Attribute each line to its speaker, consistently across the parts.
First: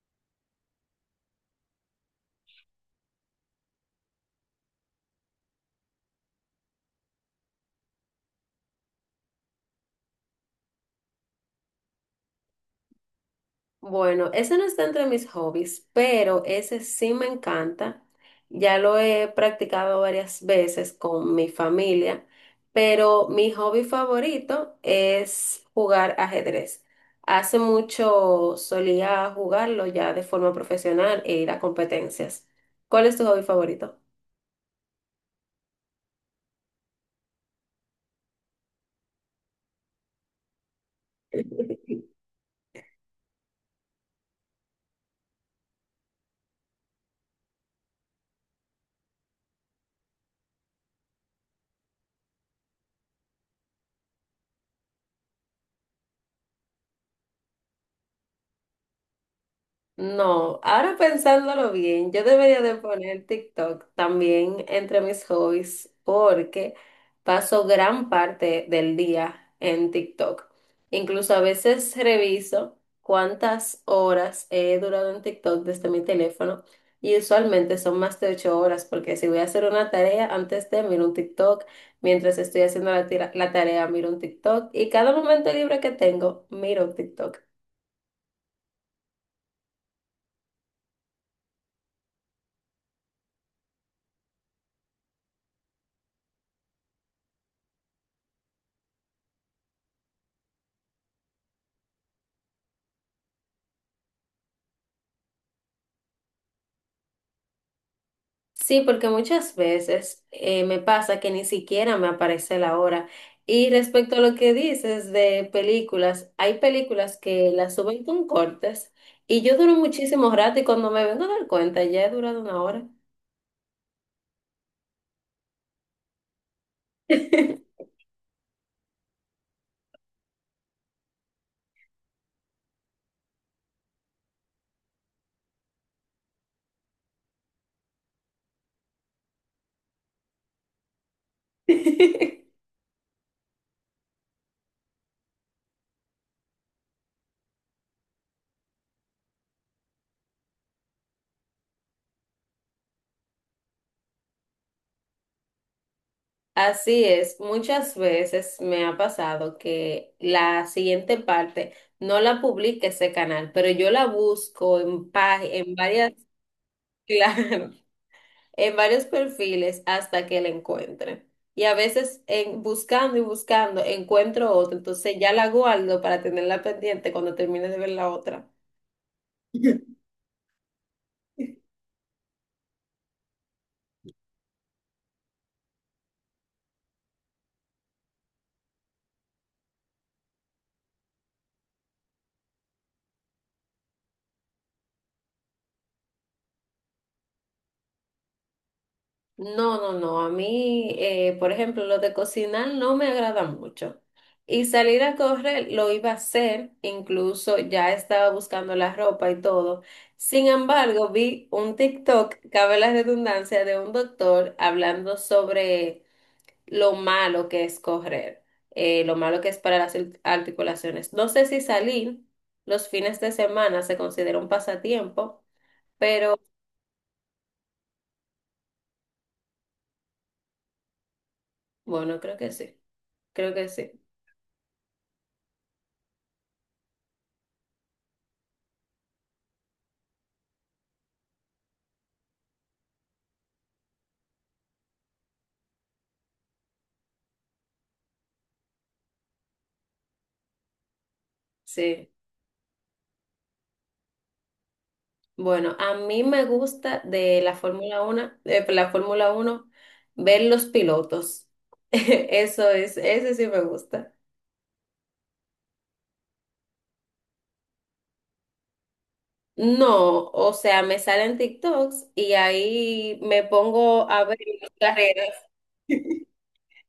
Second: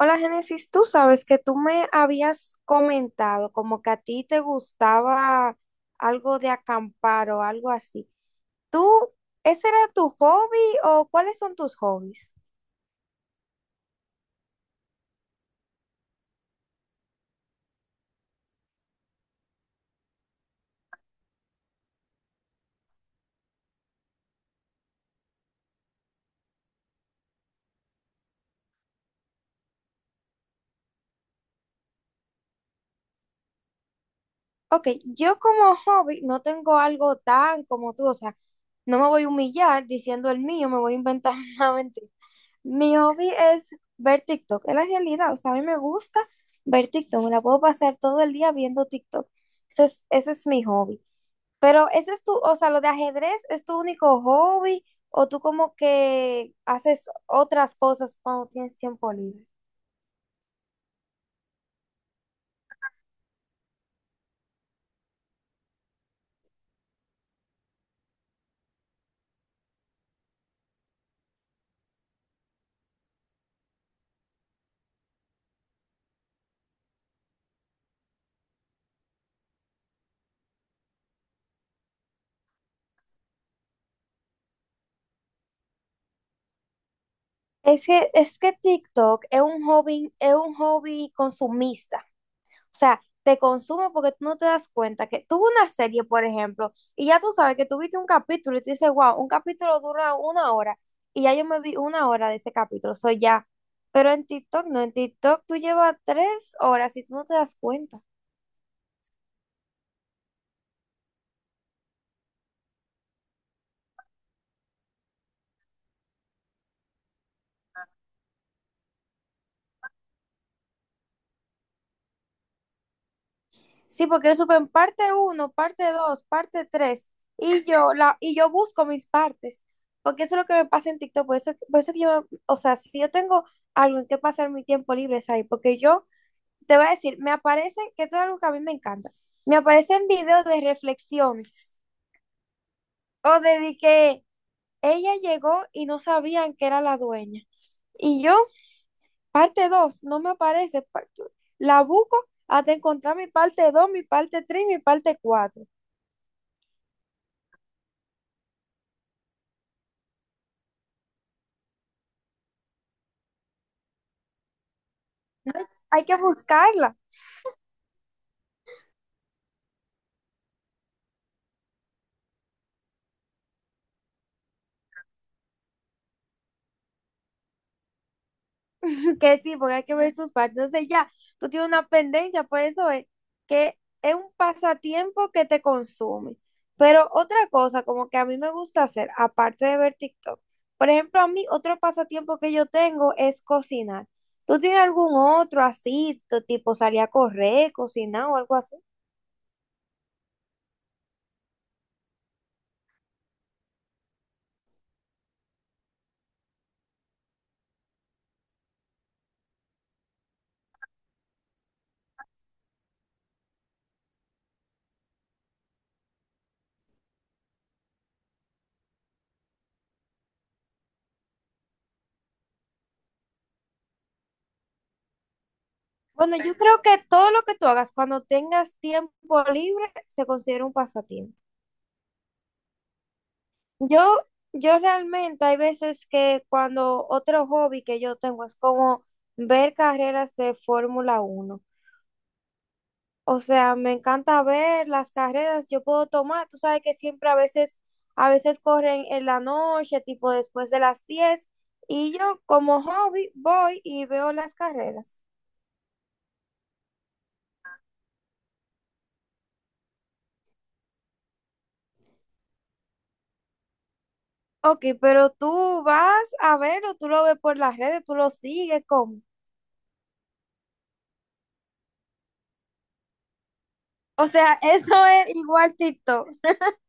Speaker 1: Hola, Génesis, tú sabes que tú me habías comentado como que a ti te gustaba algo de acampar o algo así. ¿Tú, ese era tu hobby o cuáles son tus hobbies?
Speaker 2: Bueno, ese no está entre mis hobbies, pero ese sí me encanta. Ya lo he practicado varias veces con mi familia, pero mi hobby favorito es jugar ajedrez. Hace mucho solía jugarlo ya de forma profesional e ir a competencias. ¿Cuál es tu hobby favorito?
Speaker 1: Ok, yo como hobby no tengo algo tan como tú, o sea, no me voy a humillar diciendo el mío, me voy a inventar una mentira. Mi hobby es ver TikTok, es la realidad, o sea, a mí me gusta ver TikTok, me la puedo pasar todo el día viendo TikTok. Ese es mi hobby. Pero ese es tu, o sea, lo de ajedrez es tu único hobby o tú como que haces otras cosas cuando tienes tiempo libre.
Speaker 2: No, ahora pensándolo bien, yo debería de poner TikTok también entre mis hobbies porque paso gran parte del día en TikTok. Incluso a veces reviso cuántas horas he durado en TikTok desde mi teléfono y usualmente son más de 8 horas porque si voy a hacer una tarea antes de miro un TikTok, mientras estoy haciendo la tarea miro un TikTok y cada momento libre que tengo miro un TikTok.
Speaker 1: Es que TikTok es un hobby consumista. O sea, te consume porque tú no te das cuenta que tuvo una serie, por ejemplo, y ya tú sabes que tuviste un capítulo y tú dices, wow, un capítulo dura 1 hora y ya yo me vi 1 hora de ese capítulo, soy ya. Pero en TikTok no, en TikTok tú llevas 3 horas y tú no te das cuenta.
Speaker 2: Sí, porque muchas veces me pasa que ni siquiera me aparece la hora. Y respecto a lo que dices de películas, hay películas que las suben con cortes y yo duro muchísimo rato y cuando me vengo a dar cuenta ya he durado una hora.
Speaker 1: Sí, porque yo supe en parte uno parte 2 parte 3 y yo busco mis partes, porque eso es lo que me pasa en TikTok, por eso que yo, o sea, si yo tengo algo en que pasar mi tiempo libre es ahí, porque yo te voy a decir, me aparecen, que esto es algo que a mí me encanta, me aparecen videos de reflexiones, o de que ella llegó y no sabían que era la dueña, y yo, parte 2 no me aparece, la busco hasta encontrar mi parte 2 mi parte 3 mi parte 4
Speaker 2: Así es, muchas veces me ha pasado que la siguiente parte no la publica ese canal, pero yo la busco en
Speaker 1: hay
Speaker 2: varias,
Speaker 1: que buscarla,
Speaker 2: claro, en varios perfiles hasta que la encuentre. Y a veces en, buscando y buscando encuentro otra, entonces ya la guardo para tenerla pendiente cuando termine de ver la otra.
Speaker 1: que sí, porque hay que ver sus partes. Entonces ya, tú tienes una pendencia, por eso es que es un pasatiempo que te consume. Pero otra cosa, como que a mí me gusta hacer, aparte de ver TikTok, por ejemplo, a mí otro pasatiempo que yo tengo es cocinar. ¿Tú tienes algún otro así, tipo salir a correr, cocinar o algo así?
Speaker 2: No, no, no, a mí, por ejemplo, lo de cocinar no me agrada mucho. Y salir a correr lo iba a hacer, incluso ya estaba buscando la ropa y todo. Sin embargo, vi un TikTok, cabe la redundancia, de un doctor hablando sobre lo malo que es correr, lo malo que es para las articulaciones. No sé si salir los fines de semana se considera un pasatiempo,
Speaker 1: Bueno,
Speaker 2: pero
Speaker 1: yo creo que todo lo que tú hagas cuando tengas tiempo libre se considera un pasatiempo.
Speaker 2: bueno, creo que sí,
Speaker 1: Yo, yo realmente hay veces que cuando otro hobby que yo tengo es como ver carreras de Fórmula 1. O sea, me encanta ver las carreras, yo puedo tomar, tú sabes que siempre a veces corren en la noche, tipo después de las 10,
Speaker 2: sí.
Speaker 1: y yo como hobby voy y veo las carreras.
Speaker 2: Bueno, a mí me gusta de la Fórmula 1, de la Fórmula uno ver los pilotos. Eso es, ese sí me gusta.
Speaker 1: Ok, pero tú vas a verlo, tú lo ves por las redes, tú lo sigues, ¿cómo?
Speaker 2: No, o sea, me salen TikToks y ahí me pongo a
Speaker 1: O
Speaker 2: ver
Speaker 1: sea,
Speaker 2: las
Speaker 1: eso
Speaker 2: carreras.
Speaker 1: es igual TikTok.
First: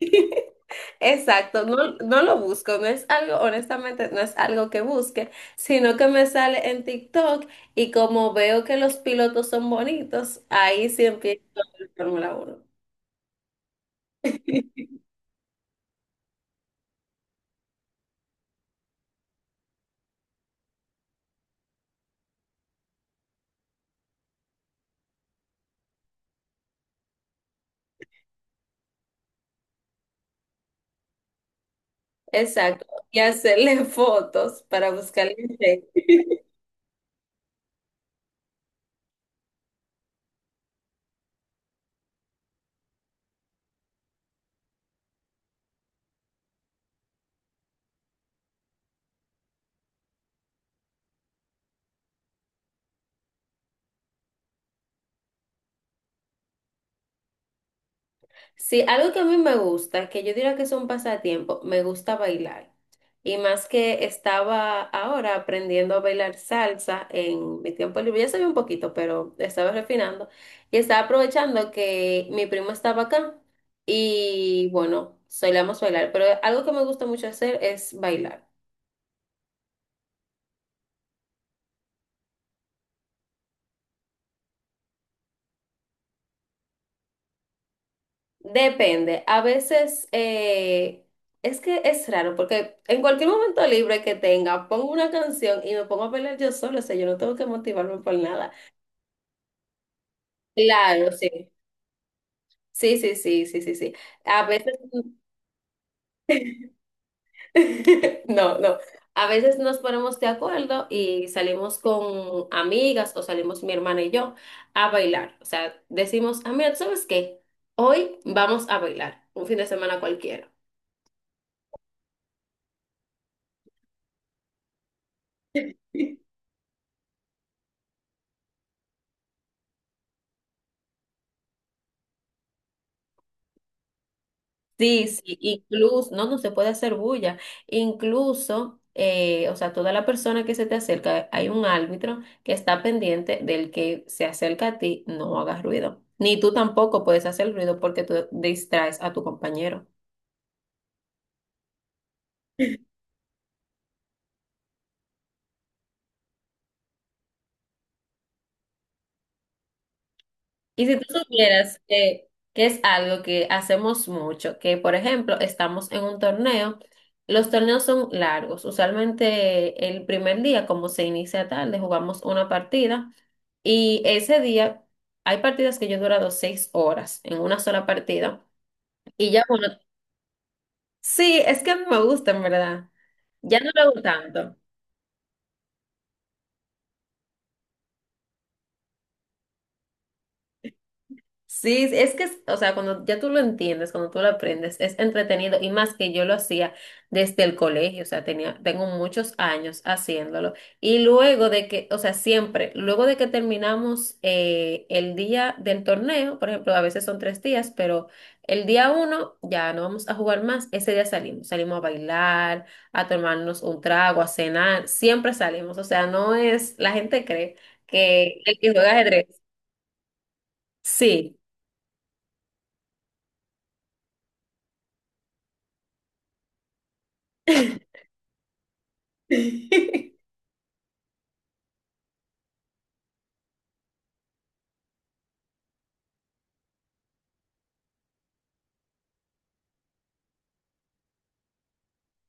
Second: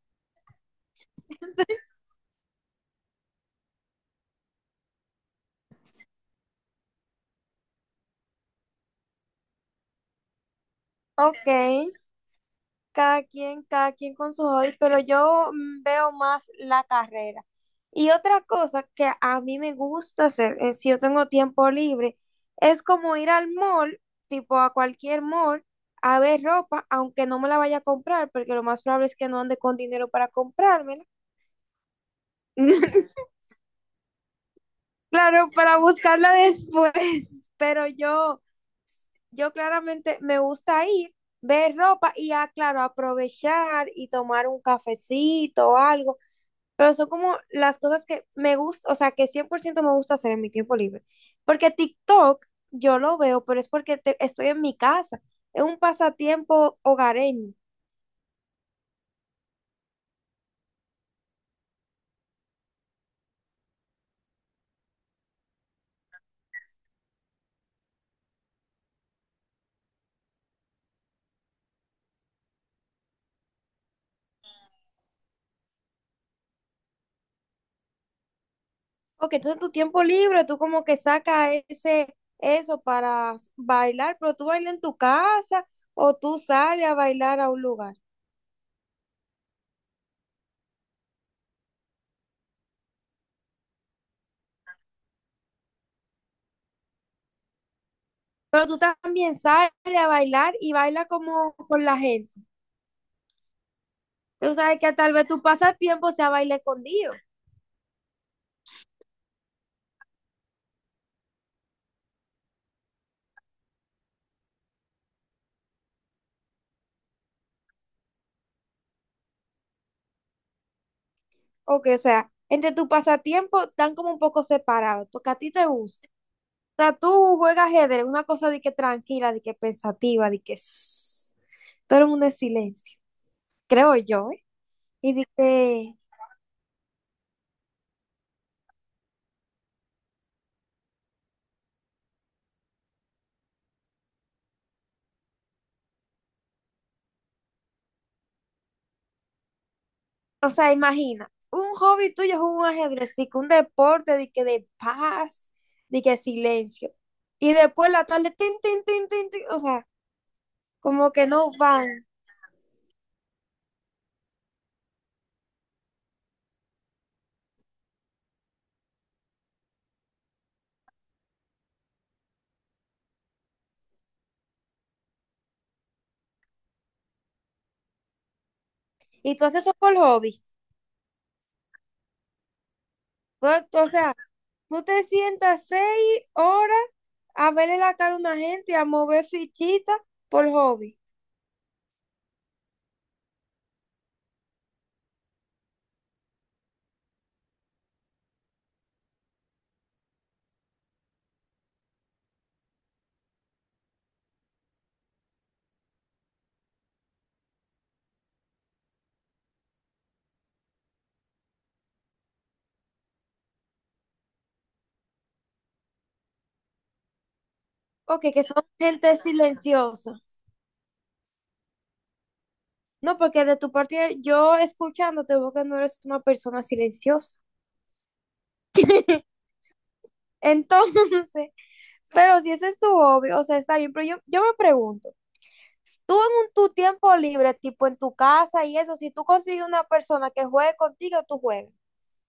Speaker 2: Exacto, no, no lo busco, no es algo, honestamente, no es algo que busque, sino que me sale en TikTok y como veo que los pilotos son bonitos, ahí sí empiezo
Speaker 1: Ok.
Speaker 2: a ver Fórmula 1.
Speaker 1: Cada quien con sus hobbies, pero yo veo más la carrera. Y otra cosa que a mí me gusta hacer, si yo tengo tiempo libre, es como ir al mall, tipo a cualquier mall, a ver ropa, aunque no me la vaya a comprar, porque lo más probable es que no ande con dinero para comprármela.
Speaker 2: Exacto, y hacerle fotos para buscar el
Speaker 1: Claro, para
Speaker 2: efecto.
Speaker 1: buscarla después, pero yo claramente me gusta ir, ver ropa y ya, claro, aprovechar y tomar un cafecito o algo. Pero son como las cosas que me gusta, o sea, que 100% me gusta hacer en mi tiempo libre. Porque TikTok yo lo veo, pero es porque estoy en mi casa, es un pasatiempo hogareño.
Speaker 2: Sí, algo que a mí me gusta, que yo diría que es un pasatiempo, me gusta bailar. Y más que estaba ahora aprendiendo a bailar salsa en mi tiempo libre, ya sabía un poquito, pero estaba refinando. Y estaba aprovechando que mi primo estaba acá y bueno, solíamos bailar. Pero algo que me gusta mucho hacer es bailar.
Speaker 1: Porque entonces tu tiempo libre, tú como que sacas ese, eso para bailar, pero tú bailas en tu casa o tú sales a bailar a un lugar.
Speaker 2: Depende, a veces es que es raro porque en cualquier momento libre que tenga, pongo una canción y me pongo a bailar yo solo, o sea, yo no tengo que motivarme por nada.
Speaker 1: Pero tú también sales a bailar y baila
Speaker 2: Claro, sí.
Speaker 1: como con la gente.
Speaker 2: Sí, sí, sí, sí, sí, sí. A
Speaker 1: Tú
Speaker 2: veces...
Speaker 1: sabes que tal vez tu pasatiempo sea bailar escondido.
Speaker 2: No, no. A veces nos ponemos de acuerdo y salimos con amigas o salimos mi hermana y yo a bailar. O sea, decimos, ah, mira, ¿tú ¿sabes qué? Hoy vamos a bailar, un fin de semana cualquiera.
Speaker 1: Ok, o sea, entre tu pasatiempo están como un poco separados, porque a ti te gusta. O sea, tú juegas ajedrez, una cosa de que tranquila, de que pensativa, de que shh, todo el mundo en silencio, creo yo, ¿eh?
Speaker 2: Sí,
Speaker 1: Y de
Speaker 2: sí,
Speaker 1: que,
Speaker 2: incluso, no, no se puede hacer bulla. Incluso, o sea, toda la persona que se te acerca, hay un árbitro que está pendiente del que se acerca a ti, no hagas ruido. Ni tú tampoco puedes hacer ruido porque tú distraes a tu compañero.
Speaker 1: o sea, imagina, un hobby tuyo es un ajedrez, de que un deporte, de que de paz, de que silencio. Y después la tarde, tin, tin, tin, tin, tin, o sea,
Speaker 2: Y si tú
Speaker 1: como que no
Speaker 2: supieras
Speaker 1: van.
Speaker 2: que es algo que hacemos mucho, que por ejemplo estamos en un torneo, los torneos son largos, usualmente el primer día, como se inicia tarde, jugamos una partida y ese día hay partidas que yo he durado 6 horas en una sola partida y
Speaker 1: Y
Speaker 2: ya
Speaker 1: tú haces
Speaker 2: bueno,
Speaker 1: eso por hobby.
Speaker 2: sí, es que a mí me gusta en verdad, ya
Speaker 1: Pues,
Speaker 2: no lo
Speaker 1: o
Speaker 2: hago
Speaker 1: sea,
Speaker 2: tanto.
Speaker 1: tú te sientas 6 horas a verle la cara a una gente, y a mover fichitas por hobby.
Speaker 2: Sí, es que, o sea, cuando ya tú lo entiendes, cuando tú lo aprendes, es entretenido y más que yo lo hacía desde el colegio, o sea, tenía, tengo muchos años haciéndolo. Y luego de que, o sea, siempre, luego de que terminamos el día del torneo, por ejemplo, a veces son 3 días, pero el día uno ya no vamos a jugar más, ese día salimos, salimos a bailar, a tomarnos un trago, a cenar, siempre salimos, o sea, no es, la gente cree
Speaker 1: Ok,
Speaker 2: que
Speaker 1: que
Speaker 2: el
Speaker 1: son
Speaker 2: que juega
Speaker 1: gente
Speaker 2: ajedrez,
Speaker 1: silenciosa.
Speaker 2: sí.
Speaker 1: No, porque de tu parte yo escuchándote veo que no eres una persona silenciosa. Entonces, pero si ese es tu hobby, o sea, está bien, pero yo me pregunto, tú en tu tiempo libre, tipo en tu casa y eso, si tú consigues una persona que juegue contigo, tú juegas.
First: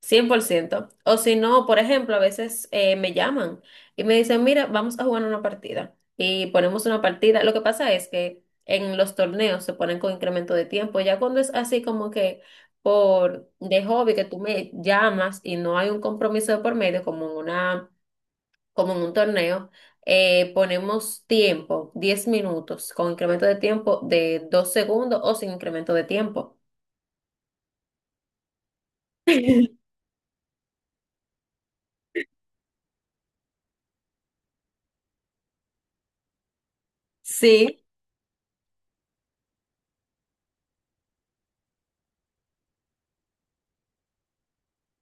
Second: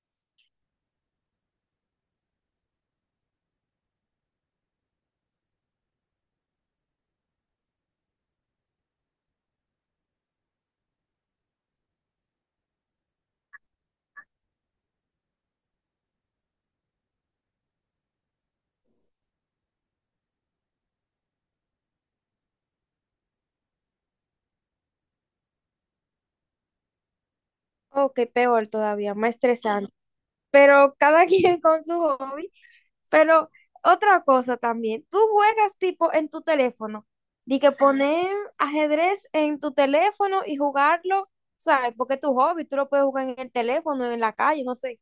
Speaker 2: 100%. O si no, por ejemplo, a veces me llaman y me dicen, mira, vamos a jugar una partida. Y ponemos una partida. Lo que pasa es que en los torneos se ponen con incremento de tiempo. Ya cuando es así como que por de hobby que tú me llamas y no hay un compromiso de por medio, como en una, como en un torneo, ponemos tiempo, 10 minutos, con incremento de tiempo de 2 segundos o sin incremento de tiempo.
Speaker 1: Ok, peor todavía, más estresante. Pero cada quien con su hobby. Pero otra cosa también, tú juegas tipo en tu teléfono, de que
Speaker 2: Sí,
Speaker 1: poner ajedrez en tu teléfono y jugarlo, ¿sabes? Porque es tu hobby, tú lo puedes jugar en el teléfono, en la calle, no sé.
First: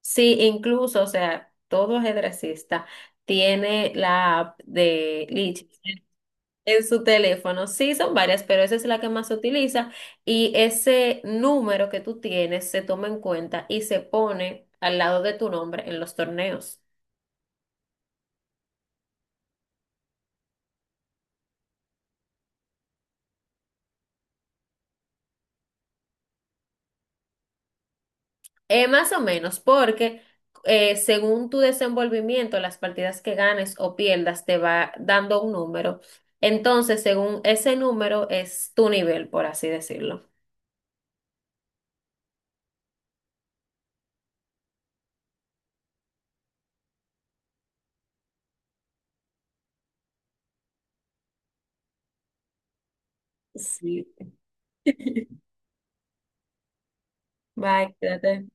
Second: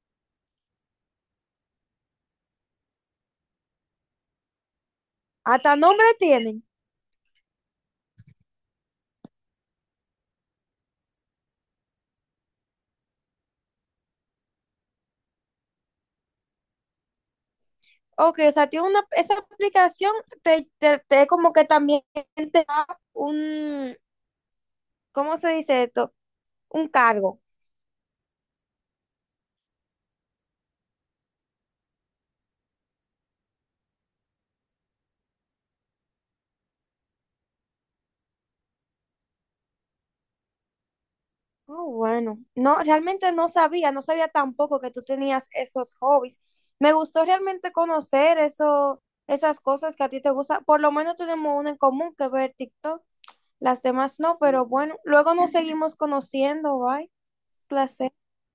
Speaker 2: sí, incluso, o sea, todo ajedrecista tiene la app de Lichess
Speaker 1: Hasta nombre tienen.
Speaker 2: en su teléfono. Sí, son varias, pero esa es la que más se utiliza y ese número que tú tienes se toma en cuenta y se pone al lado de tu nombre en los torneos.
Speaker 1: Ok, o sea, tiene una, esa aplicación te como que también te da un, ¿cómo se dice esto? Un cargo.
Speaker 2: Más o menos, porque según tu desenvolvimiento, las partidas que ganes o pierdas te va dando un número. Entonces, según ese número es tu nivel, por así decirlo.
Speaker 1: Ah, bueno. No, realmente no sabía, no sabía tampoco que tú tenías esos hobbies. Me gustó realmente conocer eso, esas cosas que a ti te gustan. Por lo menos tenemos una en común que ver TikTok. Las
Speaker 2: Sí.
Speaker 1: demás no, pero bueno, luego nos seguimos conociendo, bye.
Speaker 2: Bye,
Speaker 1: Placer.
Speaker 2: cuídate.